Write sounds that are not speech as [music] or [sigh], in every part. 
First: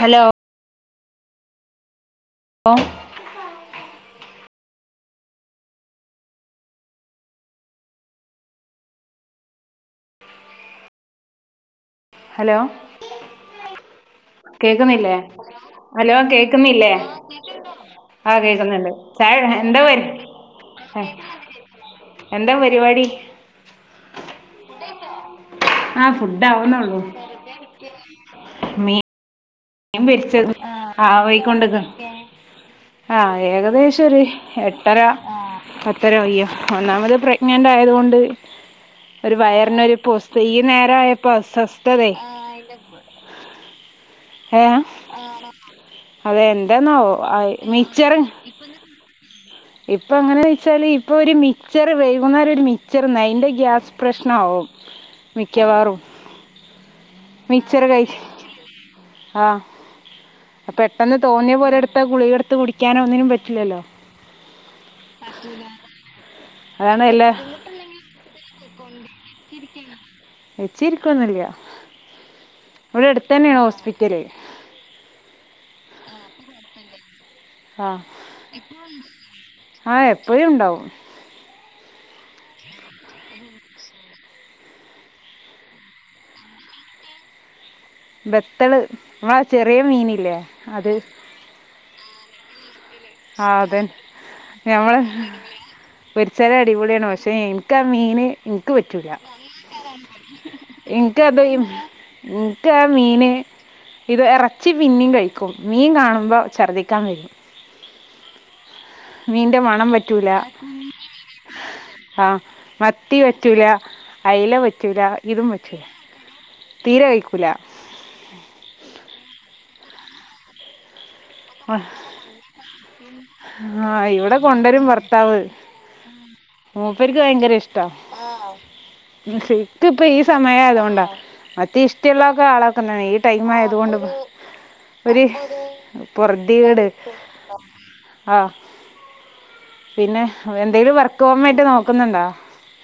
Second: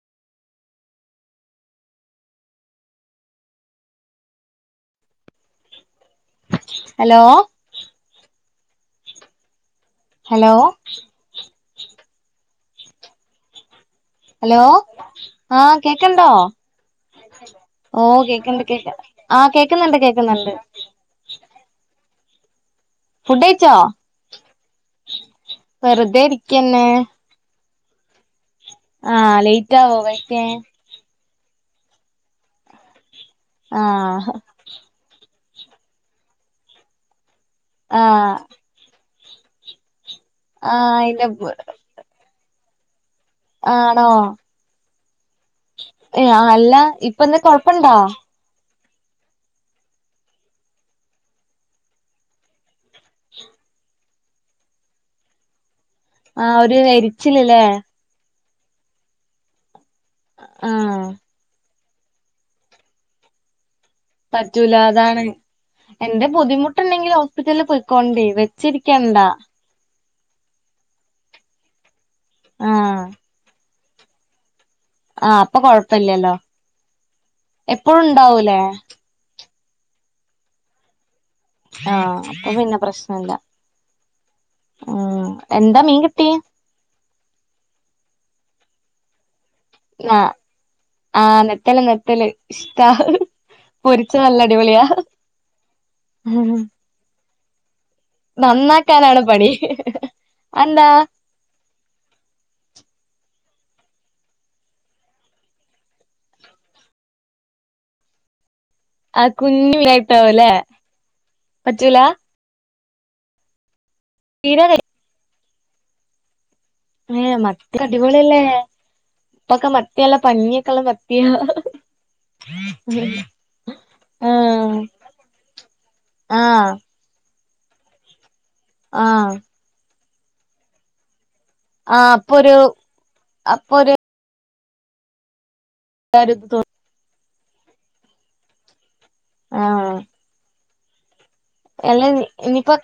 Hello hello hello hello hello hello കേക്കുന്നില്ലേ ആഹ് hello കേക്കണ്ടോ കേക്കുന്നില്ലേ ഓ ആഹ് കേക്കണ്ട് കേൾക്കുന്നുണ്ട് കേക്ക ചായ ആ എന്താ കേക്കുന്നുണ്ട് പേര് കേക്കുന്നുണ്ട് എന്താ പ ഫുഡഴിച്ചോ? ആഹ ഫുഡ് ഇരിക്കന്നെ ആവുന്നൊള്ളു. ആഹ ലേറ്റ് ആാ വോ കഴിക്കാൻ? ആ [unintelligible] ആഹ ഏകദേശൊര് ആഹ് എട്ടര [unintelligible] ഒന്നാമത് പ്രഗ്നന്റ് ആയത കൊണ്ട് ആഹ് ഒരു വയറിനൊ ഒരു പോസ് ഈ ആഹ് അയിന്റെ നേരായേപ്പോ അസ്വസ്തതെയ്. ആണോ ഏ അത അല്ല എന്തന്നാ ഇപ്പ ആ എന്താ വോ കൊഴപ്പുണ്ടോ മിച്ചറ് ഇപ്പൊ എങ്ങനെന്ന് വെച്ചാല് ഇപ്പൊ ഒരു മിക്ചർ വൈകുന്നേരം ഒരു മിക്ചറ്‌ന്ന അതിന്റെ ഗ്യാസ് പ്രശ്നാവും. മിക്കവാറും. ആ ഒരുഎരിച്ചില്ല്ല്ലേ? ആഹ ആഹ് പെട്ടെന്ന് തോന്നിയ പോലൊരു മുട്ട ഗുളികെടുത്ത് കുടിക്കാനോ ഒന്നിനും പറ്റില്ലല്ലോ? പറ്റൂല അതാണ് എന്റെറെ അതാണ് ബുദ്ധിമുട്ട്ണ്ടെങ്കിൽ എല്ലാ ഹോസ്പിറ്റലിൽ പോയിക്കോണ്ടി വെച്ചിരിക്കണ്ടാ. വച്ചിരി കൊന്നില്ല ആഹ് ഇവിടെ അടുത്തെ ന്നെ ആണ് ഹോസ്പിറ്റല്. ആഹ അപ്പൊ കൊഴപ്പില്ലല്ലോ എപ്പഴു ണ്ടാവൂലേ? ആഹ എപ്പഴും ഇണ്ടാവും. ആഹ അപ്പൊ പിന്നെ പ്രശ്നല്ല. ഉം എന്താ മീൻ കിട്ടി? ബെത്തള് നമ്മടെ ആചെറിയ ആഹ് മീന്ല്ലേ അത് ആഹ് നെത്തല് നെത്തല് ഇഷ്ടാ ആ അതെ പൊരിച്ചത് നല്ല അടിപൊളിയാ ഞമ്മള് പൊരിചാല് അടിപൊളിയാണ് പക്ഷെ ഇന്ക്കാ മീന് ന്ക്ക് പറ്റൂല. നന്നാക്കാനാണ് പണി അതെന്താ ഇനിക്ക് അത് ഇൻക്കാ മീന് ഇത് എറച്ചി പിന്നിം കഴിക്കും മീൻ കാണുമ്പോ ശർദിക്കാൻ വരും. ആഹ് മീന്റെ കുഞ്ഞു മണം പറ്റൂല മീനായിട്ടാവുംല്ലേ പറ്റൂല ആ മത്തി പറ്റൂല അയ്ല തീരെ കഴി പറ്റൂല ഇതും പറ്റൂല. തീരെ ഏ കഴിക്കൂല മത്തി അടിപൊളിയല്ലേ ഇപൊക്കെ മത്തി നല്ലാ പഞ്ഞിക്കൊള. [unintelligible] ആ ഇവിടെ ആഹ് കൊണ്ടരും ഭർത്താവ്. ആഹ് മൂപ്പെര്ക്ക് ഭയങ്കരെഷ് ആഹ് ക്ക്പ്പൊ ഈ സമയായതൊണ്ടാ. മത്തി ആഹ് ഇഷ്ടള്ളക്ക അപ്പൊരു ആളൊക്കെ തന്നെ പക്ഷേ ഈ ടൈമായത് അപ്പൊരു കൊണ്ട് ഒര് പൊറ്തകേട് ആ ആഹ് പിന്നെ എന്തേലും വർ അല്ല ഇനിയിപ്പ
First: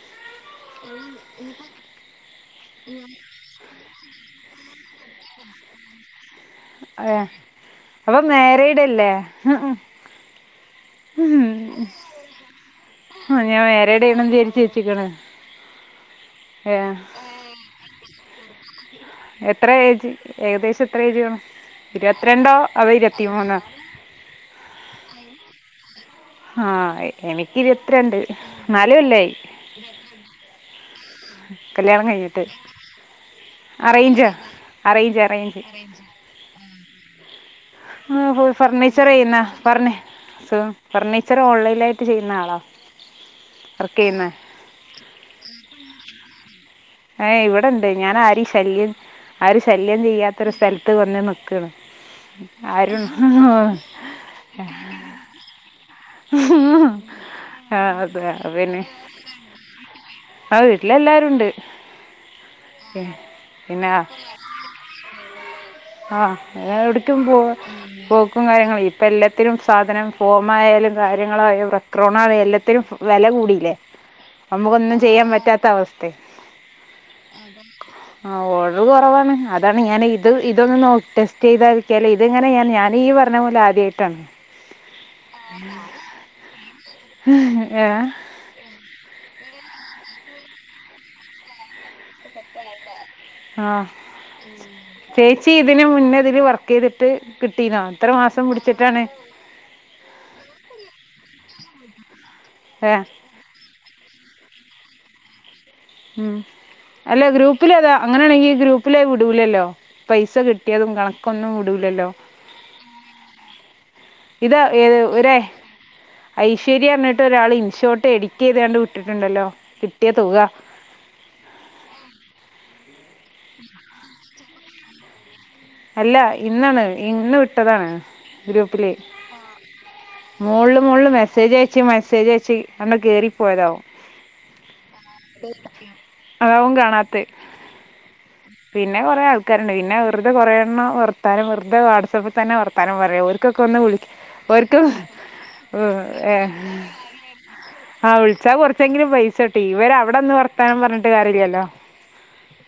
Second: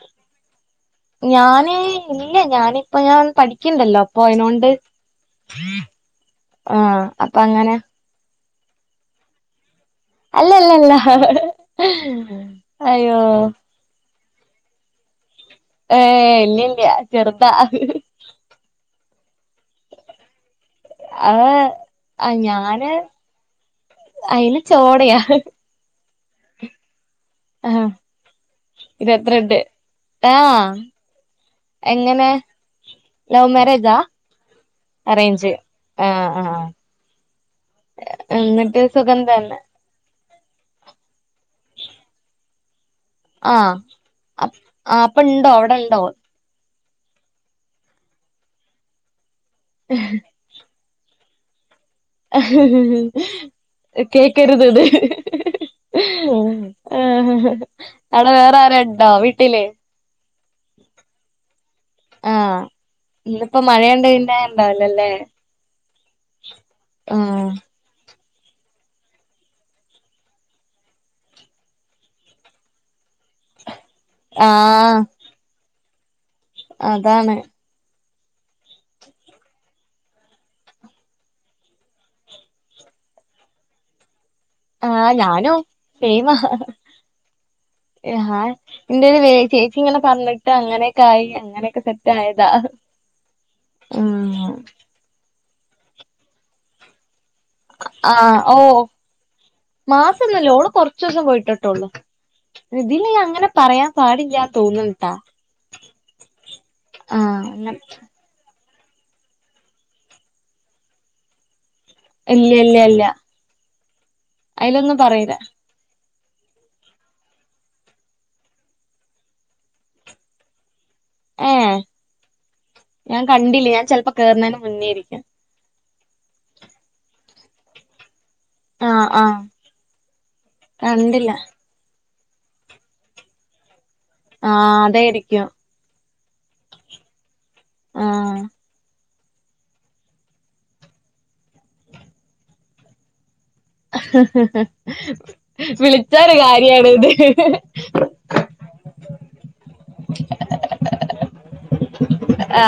ഞാന് ഇല്ല ഞാനിപ്പ ഞാൻ പഠി ക്ക്ണ്ടല്ലോ അപ്പൊ അയിനോണ്ട് ആ അതെ അപ്പങ്ങനെ. [unintelligible] അല്ലല്ലല്ല അയ്യോ ചേച്ചിക്കാണ്. ഏ ഇല്ലില്ല്യ ചെറ്താ. എത്ര ഏജ് ഏകദേശം എത്ര ഏജ്കാണും അത് ആഹ് ഇരുപത്ത്രണ്ടോ അതൊ ഞാന് ഇരുപത്തി മൂന്നോ? അയിന് ചോടയാ. ആ ഏ എനിക്ക് ആഹ് ഇരുപത്ത്രണ്ട് നാല് കൊല്ലായി. ഇരുപത്തിരണ്ട് ആഹ് കല്യാണം എങ്ങനെ കഴിഞ്ഞിട്ട്. ലവ് മാരേജാ അറേഞ്ച അറേഞ്ച് അറേഞ്ച് ആഹ് ആഹ് ആ എന്നിട്ട് സുഖം ഫർണിച്ചറേയ്ന്ന് തന്നെ ഫർണി ഫർണി [unintelligible] ഓൺലൈലായിട്ട് ചെയ്യ്ന്ന ആള ആ അപ്പൊ ണ്ടോ അവിടണ്ടോ? ഏ ഇവിടെണ്ട് ഞാൻ ആരെയും ശല്യം ആര് ശല്യം ചെയ്യാത്തൊരു സ്ഥലത്ത് വന്ന് നിക്ക്ണ് അരു ഹ്ഹ് കേക്കരുതത് ഹ്ഹ് ആഹ് ആ അതാ അവിടെ വേറെ അതന്നെ ആരണ്ടോ വീട്ടില് ആ വീട്ടിലല്ലാരുണ്ട്. ആ ഇന്നിപ്പോ മഴയുണ്ടെണ്ട ണ്ടാവിലല്ലേ? ആ എവിടെക്കും പോ പോ ക്കും കാര്യങ്ങളും ഇപ്പം എല്ലാത്തിലും സാധനം ഫോമായാലും കാര്യങ്ങളായും റക്രോണാ എല്ലാത്തിനും വെല കൂടിയില്ലേ? ആഹ് അമുക്കൊന്നും ചെയ്യാൻ പറ്റാത്ത അവസ് അതാണ് ആ ഓഡറ് കൊറവാണ് അതാണ് ഞാൻ ഇത് ഇതൊന്ന് നോ ടെസ്റ്റ് ചെയ്താകിട്ടിയാല് ഇതിങ്ങനെ ഞാന് ഈ പറഞ്ഞ പോലാദ്യായിട്ടാണ്. ആ ഞാനും സെയിമാ ഏ [unintelligible] ചേച്ചിങ്ങനെ പറഞ്ഞിട്ട് അങ്ങനെക്കായി അങ്ങനെക്കെ സെ ദായതാ. ആ ച്ചി ഇതിന് മുന്നേതില് വർക്ക് ചെയ്തിട്ട് കിട്ടീനോ? ത്ര ആഹ് മാസം ഓ പിടിച്ചിട്ടാണ്? മാസൊന്നുല്ല. ഓള് കൊറച്ചൂസം പോയിട്ടിട്ടൊള്ളൂ. ഏ ഇതില് അങ്ങനെ പറയാ പാടില്ല്യാ തോന്നുന്നുട്ട. ഉം. അല്ല ഗ്രൂപ്പില് അങ്ങനെ അതാ അങ്ങനാണെങ്കി ഗ്രൂപ്പ് ഗ്രൂപ്പില് വിടൂല്ലല്ലോ? പൈസ കിട്ടിയതും കണക്കൊന്നും വിടൂലല്ലോ ഇല്ല്യല്ലല്ല ഇത് ഏ ഒരെ ഐശ്വര്യറഞ്ഞിട്ട് ഒരാള് ഇൻഷോട്ട് എഡിറ്റ് ചെയ്താണ്ട് വിട്ടിട്ടുണ്ടല്ലോ കിട്ടിയ തുക. ആ ഞാൻ കണ്ടില്ല ഞാൻ ചിലപ്പോ കേറുന്നതിന് മുന്നേയായിരിക്കാം. അല്ല ഇന്നാണ് ഇന്ന് വിട്ടതാണ്. ആഹ് ആഹ് ഗ്രൂപ്പില്മോളില് മോളില് കണ്ടില്ല മെസ്സേജ് അയച്ചു മെസേ ശരി ചേച്ചി അവര് കേറി പോയതാവും. ആ അതെ ഇരിക്കും അതാവും കാണാത്തെ. ആഹ് പിന്നെ കൊറേ ആൾക്കാരുണ്ട് പിന്നെ വെറ റുതെ കുറെ എണ്ണം വർത്താനം വെറുതെ വാട്സാപ്പിൽ തന്നെ വർത്താനം പറയും. ഒരു വിളിച്ചൊരു കാര്യാണ് ഇത് [unintelligible] ആ വിളിച്ചാകുറച്ചെങ്കിലും പൈസ കിട്ടും. ഇവരെ അവിടെ നിന്ന് വർത്താനം പറഞ്ഞിട്ട് കാര്യമില്ലല്ലോ? ആ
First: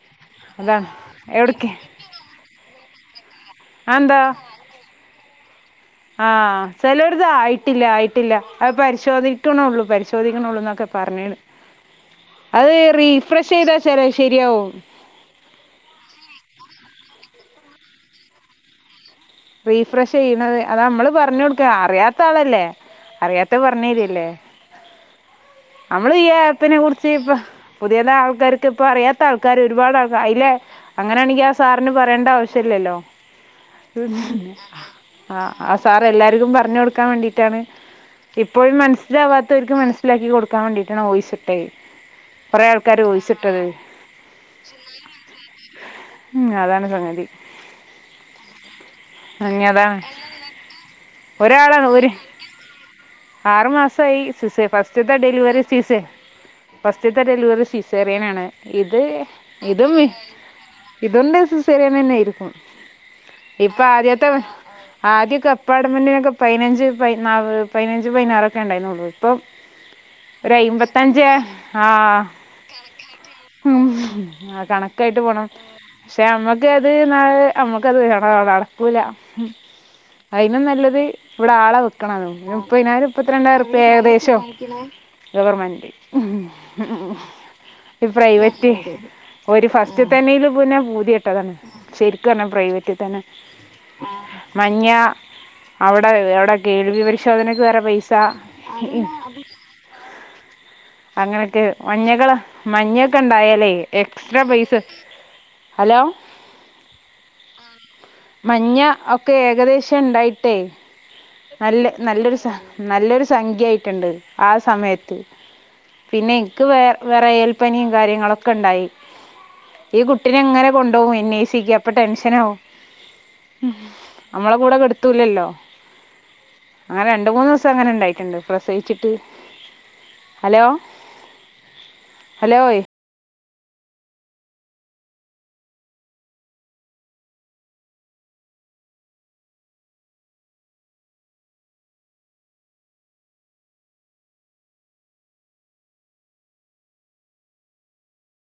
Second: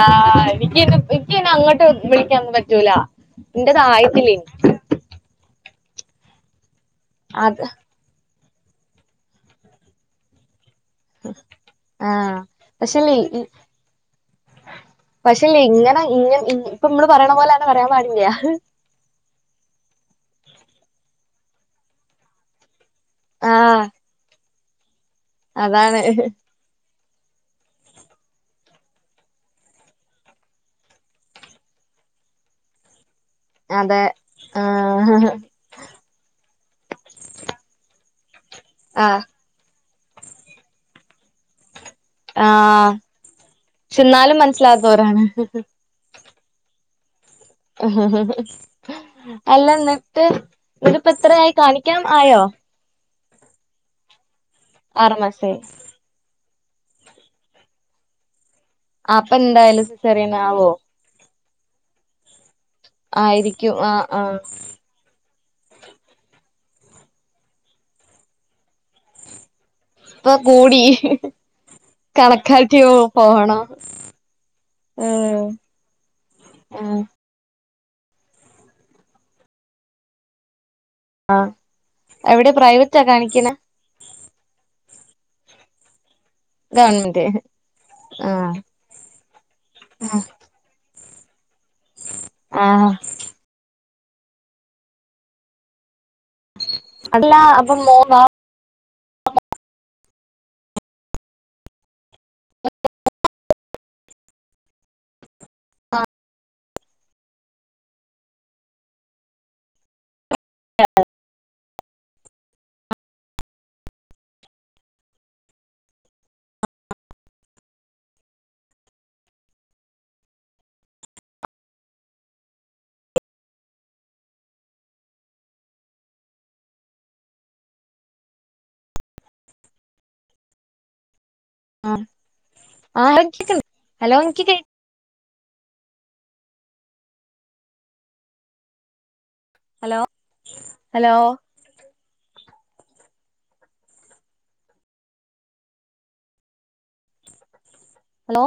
എനക്ക്എനിക്കെ അങ്ങോട്ട് വിളിക്കാൻ പറ്റൂല. ല. അതെന്താ എന്റെത്ആയിട്ടില്ലേ. ആ ചിലവരുടെത് അത് ആയിട്ടില്ല ആയിട്ടില്ല അത് പരിശോധിക്കണുള്ളൂ പരിശോധിക്കണുള്ളൂ എന്നൊക്കെ പറഞ്ഞോണ്. ആഹ് അത് പക്ഷേല്ലേ റീഫ്രഷ് ചെയ്താ ശ ശരിയാവും. പക്ഷേ ഇങ്ങനെ ഇങ്ങ ഇപ്പൊ ഇമ്മള് പറയണ പോലെ തന്നെ പറയാൻ പാടില്ല. റീഫ്രഷ് ചെയ്യണത് അത് നമ്മള് പറഞ്ഞുകൊടുക്ക. അറിയാത്ത ആളല്ലേ? അറിയാത്ത ആഹ് പറഞ്ഞതരികല്ലേ? അതാണ് നമ്മള് ഈ ആപ്പിനെ കുറി പ ഇപ്പ പുതിയതാആൾക്കാർക്ക് ഇപ്പ അറിയാത്ത ആൾക്കാര് ഒരുപാട് ആൾക്കാ അല്ലെ അങ്ങനെയാണെങ്കിൽ ആ സാറിന് പറഞ്ഞു പറയേണ്ട ആവശ്യം ഇല്ലല്ലോ? അതെ ആഹ് ആ ആ സാർഎല്ലാർക്കും പറഞ്ഞു കൊടുക്കാൻ വേണ്ടീട്ടാണ് ഇപ്പോഴും ആഹ് മനസ്സിലാവാത്തവർക്ക് മനസ്സിലാക്കി കൊടുക്കാൻ വേണ്ടിയിട്ടാണ് വോയ്സ് ഇട്ടത്. ആ പക്ഷെ എന്നാലും മനസ്സിലാത്തവരാണ്. ഉം. അതാണ് സംഗതി. ഹഹഹ ഇനി അല്ല അതാണ് എന്നിട്ട് ഇതിപ്പോ എത്രയായി ഒരാളാണ് കാണിക്കാൻ ഒരു ആയോ? ആറു മാസമായി സീസേ ഫസ്റ്റിലത്തെ ആറു മാസായി ഡെലിവറി സീസേ പസ്റ്റ്ത്തെഡെലിവറി സിസേറിയനാണ് ഇത് അപ്പൊ എന്തായാലും ഇതും [unintelligible] സിസേറിയൻ ആവോ [unintelligible] ആയിരിക്കും ആ ആ ഇപ്പൊആദ്യത്തെ ആദ്യ അപ്പാർട്ട്മെന്റിനൊക്കെ പയിനഞ്ച് പതിനാവ് പതിനഞ്ച്പതിനാറൊക്കെണ്ടായിരന്നൊള്ളൂ ഇപ്പൊ ഇപ്പൊ ഒരു കൂടി എയ്മ്പത്തഞ്ചെ ആ കണക്കാക്കിയോ പോണോ മം കണക്കായിട്ട് പോണം ഉം ക്ഷെനമ്മക്ക്അത് ഉം ന നമ്മുക്കത് വേണോനടക്കൂല അയിനുംനല്ല [unintelligible] ആ ഇവിടാളെ വ്ക്കണം എവിടെ പ്രൈവറ്റാ മുപ്പയിനാരം കാണിക്കണെ ഇപ്പത്രരണ്ടായിരപ്പെഏകദേശ ഗവൺമെന്റ് [unintelligible] ഈ ആ പ്രൈവറ്റ് ഒരുഫസ്റ്റ്തന്നെയില്പിന്നെ പൂതി [unintelligible] ശരിക്കുംപർഞ്ഞാ ആ പ്രൈവറ്റ്തന്നെ മഞ്ഞ അവിടെഎവിടെ കേ അല്ല പരിശോധനക്ക് അപ്പൊ മോ വേറെപൈസ അങ്ങനൊക്കെ മഞ്ഞകള് മഞ്ഞൊക്കെണ്ടായല്ലേയ് എക്സ്ട്രാപൈസ ഹലോ മഞ്ഞ ഒക്കെഏകദേശം ഉണ്ടായിട്ടേനല്ല നല്ലൊരുസഹ നല്ലൊരു സംഖ്യയിട്ടുണ്ട് ആസമയത്ത് പിന്നെൻക്ക് വേ വെറയൽപനിം കാര്യങ്ങളൊക്കെണ്ടായി ഈകുട്ടിനെങ്ങനെ കൊണ്ടോവും എന്നോയ്സിക്ക് അപ്പൊടെൻഷനാവും നമ്മളെകൂടെ കെടുത്തൂലല്ലോ അങ്ങനെരണ്ട് മൂന്നൂസ്സം അങ്ങനെഇണ്ടായിട്ടുണ്ട് പ്രസവിച്ചിട്ട് hello hello [unintelligible] hello hello hello